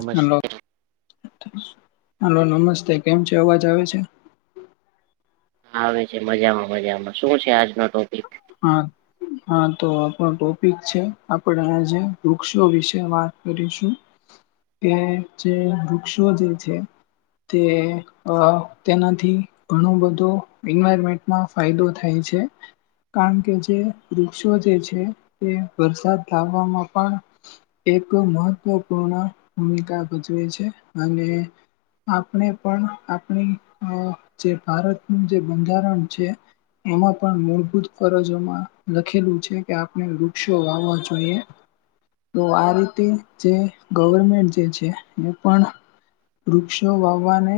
નમસ્ hello hello. નમસ્તે કેમ છે, અવાજ આવે છે? આવે છે મજામાં મજામાં શું છે આજનો ટોપિક? હા. હા તો આપણ ટોપિક છે આપણે આજે વૃક્ષો વિશે વાત કરીશું. કે જે વૃક્ષો જે છે. તે અ તેનાથી ઘણું બધું એન્વાયરમેન્ટમાં ફાયદો થાય છે. કારણ કે જે વૃક્ષો જે છે તે વરસાદ લાવવામાં પણ એક મહત્વપૂર્ણ ભૂમિકા ભજવે છે અને આપણે પણ આપણી અ જે ભારતનું જે બંધારણ છે એમાં પણ મૂળભૂત ફરજોમાં લખેલું છે કે આપણે વૃક્ષો વાવો જોઈએ. તો આ રીતે જે ગવર્મેન્ટ જે છે એ પણ વૃક્ષો વાવવાને.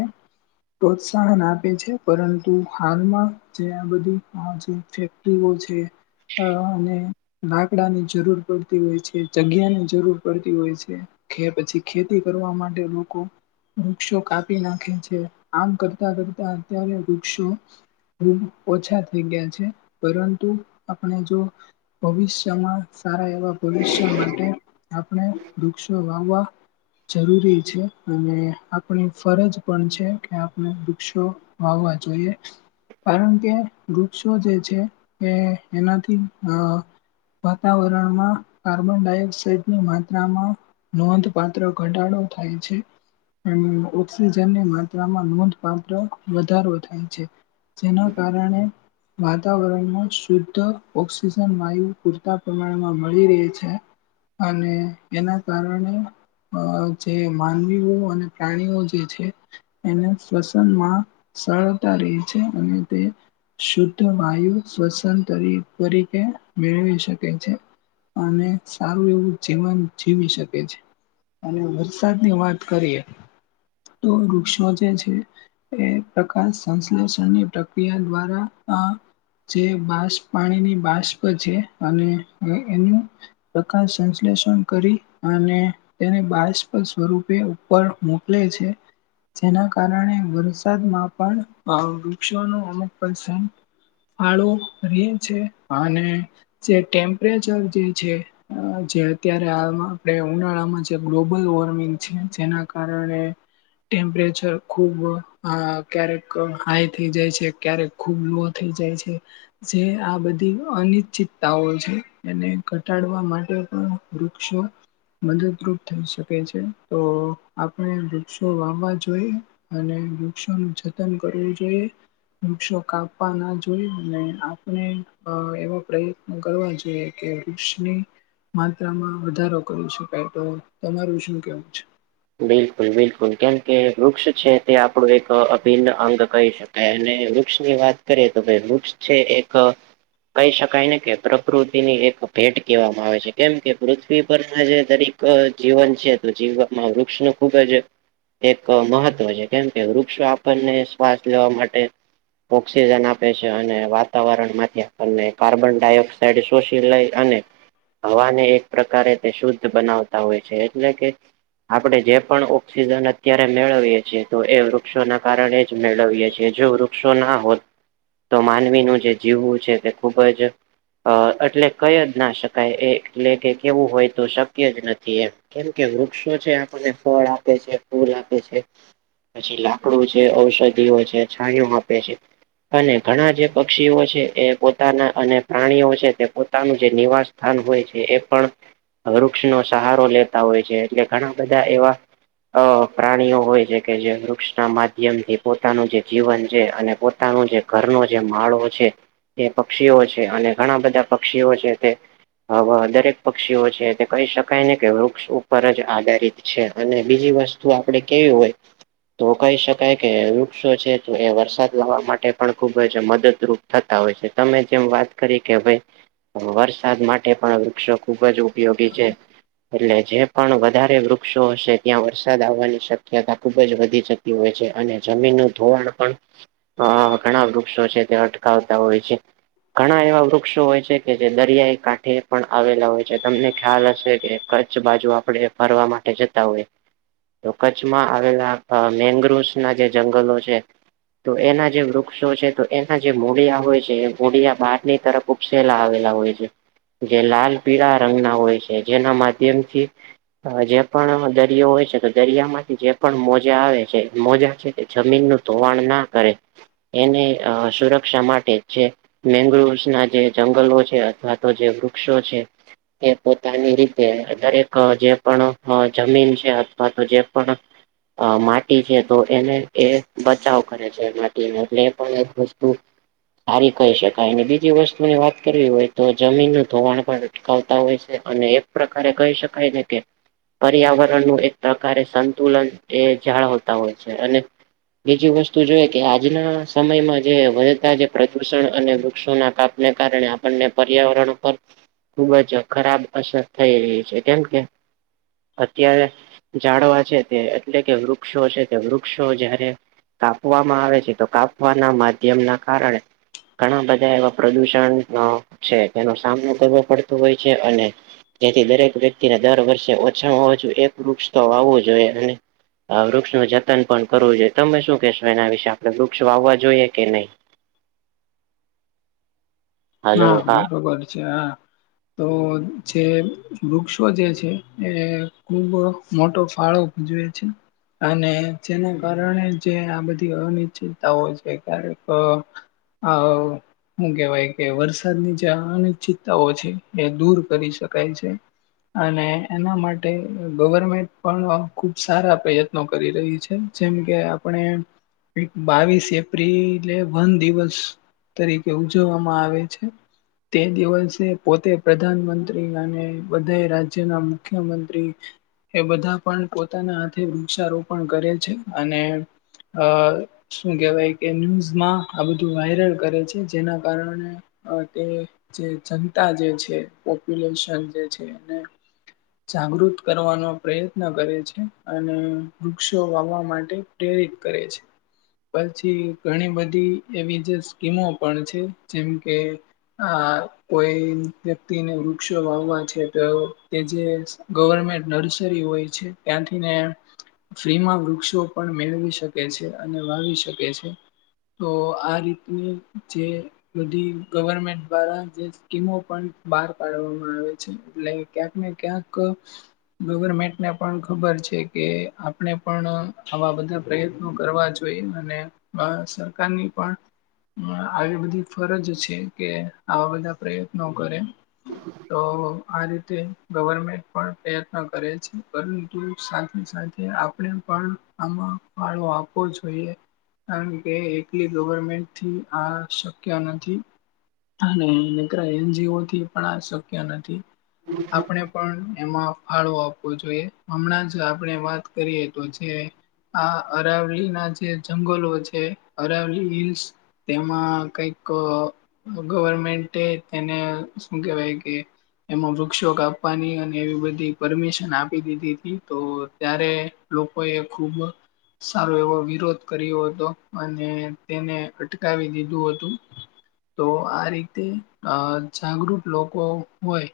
પ્રોત્સાહન આપે છે પરંતુ હાલમાં જે આ બધી. [unintelligible] હા. લાકડાની જરૂર પડતી હોય છે જગ્યા ની જરૂર પડતી હોય છે. કે પછી ખેતી કરવા માટે લોકો વૃક્ષો કાપી નાખે છે આમ કરતા કરતા અત્યારે વૃક્ષો. હ ઓછા થઈ ગયા છે. પરંતુ આપણે જો ભવિષ્યમાં સારા ભવિષ્ય માટે આપણે વૃક્ષો વાવવા. જરૂરી છે અને આપણી ફરજ પણ છે કે આપણે વૃક્ષો. વાવવા જોઈએ કારણ કે વૃક્ષો જે છે. કે એનાથી અ. વાતાવરણમાં કાર્બન ડાયોક્સાઇડની માત્રામાં. નોંધપાત્ર ઘટાડો થાય છે. ઓક્સિજનની માત્રામાં નોંધપાત્ર વધારો થાય છે. જેના કારણે વાતાવરણ. શુદ્ધ ઓક્સિજન વાયુ પૂરતા પ્રમાણમાં મળી રહે છે. અને એના કારણે. અ જે માનવીઓ અને પ્રાણીઓ જે ટીવી છે. એને શ્વસનમાં સરળતા રહી છે અને તે શુદ્ધ વાયુ શ્વસન તરીકે મેળવી શકે છે. અને સારું એવું જીવન જીવી શકે છે. અને વરસાદ ની વાત કરીએ તો વૃક્ષો જે છે. એ પ્રકાર સંશ્લેષણની પ્રક્રિયા દ્વારા આ. જે બાસપ પાણીની બાષ્ પર છે અને એનું. પ્રકાર સંશ્લેષણ કરી અને તેને બાળપદ સ્વરૂપે ઉપર મોકલે છે. જેના કારણે વરસાદમાં પણ વૃક્ષો ન અનુક છે. ફાળો રે છે અને જે ટેમ્પરેચર જે છે. જે અત્યારે હાલમાં આપણે ઉનાળામાં જે ગ્લોબલ વોર્મિંગ છે જેના કારણે. ટેમ્પરેચર ખૂબ અ ક્યારેક હાઈ થઇ જાય છે ક્યારેક ખૂબ લો થઇ જાય છે. [inaudible] જે આ બધી અનિશ્ચિતતાઓ છે એને ઘટાડવા માટે પણ વૃક્ષો. મદદરૂપ થઈ શકે છે તો આપણે વૃક્ષો વાવવા જોઈએ. અને વૃક્ષો ન જતન કરવું જોઈએ વૃક્ષો કાપવા ના જો આપણે એવા પ્રયત્નો કરવા જોઈએ કે વૃક્ષની માત્રામાં વધારો કર્યો છે પેટ્રોલ તમારું શું કેવું છે. બિલકુલ બિલકુલ કેમકે વૃક્ષ છે તે આપડું એક અભિન્ન અંગ કહી શ અને વૃક્ષ ની વાત કરીએ તો ભ વૃક્ષ છે એક. કહી શકાય ને કે પ્રકૃતિની એક ભેટ કહેવામાં આવે છે કેમ કે પૃથ્વી પરના જે દરીક જીવન છે તો જીવનમાં વૃક્ષ નુ ખુબ જ. એક મહત્વ છે કેમ કે વૃક્ષો આપણને શ્વાસ લેવા માટે. ઓક્સિજન આપે છે અને વાતાવરણ માંથી આપણને કાર્બન ડાયોક્ સાડ શોશી લઈ અને હવાને એક પ્રકારે તે શુદ્ધ બનાવતા હોય છે એટલે કે આપણે જે પણ ઓક્સિજન અત્યારે મેળવીએ છીએ તો એ વૃક્ષોના કારણે જ મેળવીએ છીએ જો વૃક્ષ. વુક્ષો ના હોત તો માનવીનું જે જીવવું છે તે ખૂબ જ. અ એટલે કઈ જ ના શકાય એ એટલે કે કેવું હોય તો શક્ય જ નથી એ. કેમ કે વૃક્ષો છે આપણને ફળ આપે છે ફૂલ આપે છે. પછી લાકડું છે ઔષધિઓ છે છાયો આપે છે. અને ઘણા જે પક્ષીઓ છે એ પોતાના અને પ્રાણીઓ છે તે પોતાનું જે નિવાસ. સ્થાન હોય છે એ પણ વૃક્ષ નો સહારો લેતા હોય છે એટલે ઘણા બધા એવા. અ પ્રાણીઓ હોય છે કે જે વૃક્ષ ના માધ્યમથી પોતાનું જે જીવન છે અને. પોતા નો જે ઘરનો જે માળો છે. એ પક્ષીઓ છે અને ઘણા બધા પક્ષીઓ છે તે. હવે દરેક પક્ષીઓ છે તે કહી શકાય ને કે વૃક્ષ ઉપર જ. આધારિત છે અને બીજી વસ્તુ આપડે કેવી હોય. તો કહી શકાય કે વૃક્ષો છે તો એ વરસાદ લાવા માટે પણ ખુબ જ મદદરૂપ. થતા હોય છે તમે જેમ વાત કરી કે ભાઈ. વરસાદ માટે પણ વૃક્ષો ખુબ જ ઉપયોગી છે એટલે જે પણ. વધારે વૃક્ષો હશે ત્યાં વરસાદ આવવાની શક્યતા ખુબ જ વધી જતી હોય છે અને જમીનનું ધોવાણ. પણ ઘણા વૃક્ષો છે તે અટકાવતા હોય છે. ઘણા એવા વૃક્ષો હોય છે કે જે દરિયાઈ કાંઠે પણ આવેલા હોય છે તમને ખ્યાલ હશે કે. કચ્છ બાજુ આપણે ફરવા માટે જતા હોય. તો કચ્છમાં આવેલા અ મેગ્રોવસ ના જે જંગલો છે. તો એના જે વૃક્ષો છે તો એના જે મુળિયા હોય છે. જે મુડિયા બહારની તરફ ઉપસેલા આવેલા હોય છે. જે લાલ પીળા રંગ ના હોય છે જેના માધ્યમથી. હ જે પણ દરિયો હોય છે તો દરિયા માંથી જે પણ મોજા આવે છે મોજા છે તે જમીનનું ધોવાણ ના કરે એને અ સુરક્ષા માટે જે મેગ્રુસ ના જે જંગલો છે અથવા તો જે વૃક્ષો છે એ પોતાની રીતે દરેક જે પણ જમીન છે અથવા તો જે પણ અ માટી છે તો એને એ બચાવ કરે છે માટીને એટલે એ પણ એક વસ્તુ સારી કહી શકાય બીજી વસ્તુ ની વાત કરવી હોય તો જમીનનું ધોવાણ પણ આવતા હોય છે અને એક પ્રકારે કહી શકાય ને કે પર્યાવરણનું એક પ્રકારે સંતુલન એ જાળવતા હોય છે અને બીજી વસ્તુ જોય કે આજના સમયમાં જે વધતા જે પ્રદૂષણ અને વૃક્ષોના કાપને કારણે અને પર્યાવરણ ઉપર ખુબ જ ખરાબ અસર થઈ રહી છે કેમ કે અત્યારે જાડવા છે તે એટલે કે વૃક્ષો છે તે વૃક્ષો જે હરે કાપવામાં આવે છે તો કાપવાના માધ્યમ ના કારણે ઘણા બધા એવા પ્રદુષણનો છે તેનો સામનો કરવો પડતો હોય છે અને જેથી દરેક વ્યક્તિને દર વર્ષે ઓછામાં ઓછું એક વૃક્ષ તો વાવવું જોઈએ અને હ વૃક્ષ ન જતન પણ કરવું જોઈએ તમે શું કેશો એના વિશે આપડે વૃક્ષ વાવવા જોઈએ કે નહીં હા બરોબર છે હા તો જે વૃક્ષો જે છે એ ખુબ મોટો ફાળો જોય છે અને જેના કારણે જે આ બધી અનિશ્ચિતતાઓ છે ક્યારેક હા હું કેવાય. કે વરસાદની જે અનિશ્ચિતતાઓ છે એ દૂર કરી શકાય છે. અને એના માટે ગવર્મેન્ટ પણ ખુબ સારા પ્રયત્ન કરી રહી છે જેમ કે આપણે બાવીસ એપ્રિલે વન દિવસ તરીકે ઉજવવા મા આવે છે તે દિવસે પોતે પ્રધાનમંત્રી અને બધા રાજ્યના મુખ્ય મંત્રી એ બધા પણ પોતાના હાથે વૃક્ષારોપણ કરે છે અને અ શું કેહેવાય કે ન્યૂઝમાં આ બધું વાયરલ કરે છે. જેના કારણે અ તે જે જનતા જે છે પોપ્યુલેશન જે છે અને જાગૃત કરવાનો પ્રયત્ન કરે છે. અને વૃક્ષો વાવવા માટે પ્રેરિત કરે છે. પછી ઘણી બધી એવી જે સ્કીમો પણ છે જેમ કે, આ કોઈ વ્યક્તિને વૃક્ષો વાવવા છે તેઓ તે જે ગવર્મેન્ટ નર્સરી હોય છે ત્યાંથીને ફ્રીમાં વૃક્ષો પણ મેળવી શકે છે, અને વાવી શકે છે. તો આ રીતની જે સુધી ગવર્મેન્ટ દ્વારા જે સ્કીમો પણ બહાર પાડવામાં આવે છે એટલે ક્યાંક ને ક્યાંક ક ગવર્મેન્ટને પણ ખબર છે કે આપણે પણ આવા બધા પ્રયત્નો કરવા જોઈએ. અને અ સરકારની પણ આવી બધી ફરજ છે કે આવા બધા પ્રયત્નો કરે. તો આ રીતે ગવર્મેન્ટ પણ પ્રયત્ન કરે છે. પરંતુ, સાથે સાથે આપણે પણ આમાં ફળો આપવો જોઈએ. કારણ કે એકલી ગવર્મેન્ટથી આ અને નકરા એનજીઓથી પણ આ શક્ય નથી. આપણે પણ એમાં ફાળો આપવો જોઈએ. હમણાં જ આપણે વાત કરીએ તો જે આ અરાવલીના જે જંગલો છે અરાવલી હિલ્સ તેમાં કઈક ગવર્મેન્ટે તેને શું કેહેવાય કે એમાં વૃક્ષો કાપવાની અને એવી બધી પરમિશન આપી દીધીતી તો ત્યારે લોકો એ ખૂબ સારો એવો વિરોધ કર્યો હતો, અને તેને અટકાવી દીધું હતું. તો આ રીતે અ જાગૃત લોકો હોય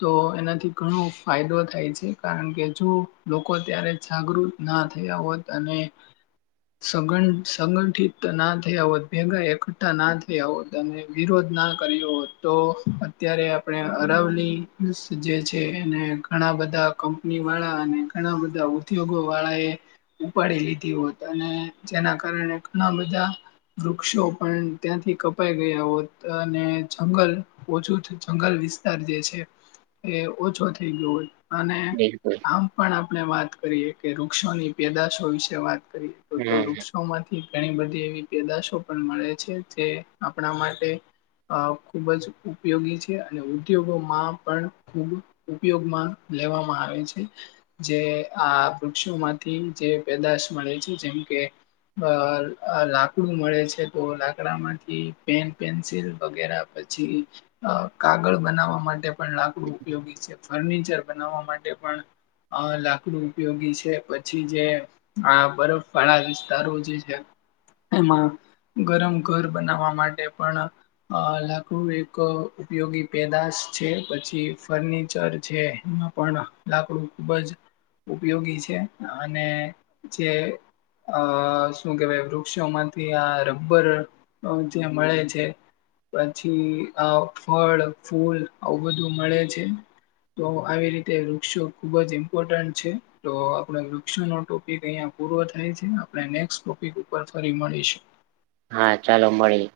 તો એનાથી ઘણો ફાયદો થાય છે કારણ કે જો લોકો ત્યારે જાગૃત ના થયા હોત અને સંગઠ સંગઠિત ના થયા હોત, ભેગા એકઠા ના થ તો તમે વિરોધ ના કર્યો હોત તો અત્યારે આપણે અરાવલી જે છે એને ઘણા બધા કંપનીવાળા અને ઘણા બધા ઉદ્યોગોવાળા એ ઉપાડી લીધી હોત, અને જેના કારણે ઘણા બધા વૃક્ષો પણ ત્યાંથી કપાઈ ગયા હોત, અને જંગલ ઓછું થત જંગલ વિસ્તાર જે છે એ ઓછો થઇ ગયો હોય. અને બિલકુલ આમ પણ આપણે વાત કરીએ કે, વૃક્ષોની પેદાશો વિશે વાત કરીએ તો તો હમ વૃક્ષોમાંથી ઘણી બધી એવી પેદાશો પણ મળે છે જે આપણા માટે અ ખૂબ જ ઉપયોગી છે અને ઉદ્યોગોમાં પણ ખૂબ ઉપયોગમાં લેવામાં આવે છે. જે આ વૃક્ષોમાંથી જે પેદાશ મળે છે જેમ કે અ લાકડું મળે છે તો લાકડા માંથી પેન પેન્સિલ વગેરે પછી અ કાગળ બનાવવા માટે પણ લાકડું ઉપયોગી છે ફર્નિચર બનાવવા માટે પણ અ લાકડું ઉપયોગી છે પછી જે આ બરફ વાળા વિસ્તારો જે છે એમાં ગરમ ઘર બનાવવા માટે પણ અ લાકડું એક ઉપયોગી પેદાશ છે. પછી ફર્નિચર છે એમાં પણ લાકડું ખૂબ જ ઉપયોગી છે અને જે અ શું કેવાય વૃક્ષોમાંથી આ રબ્બર અ ત્યાં મળે છે. પછી આ ફળ ફૂલ આવું બધું મળે છે. તો આવી રીતે વૃક્ષો ખુબ જ ઇમ્પોર્ટન્ટ છે. તો આપડ વૃક્ષ નો ટોપિક અહિયાં પૂરો થાય છે આપણે નેક્ ટોપિક ઉપર ફરી મળીશું હા ચાલો મળીએ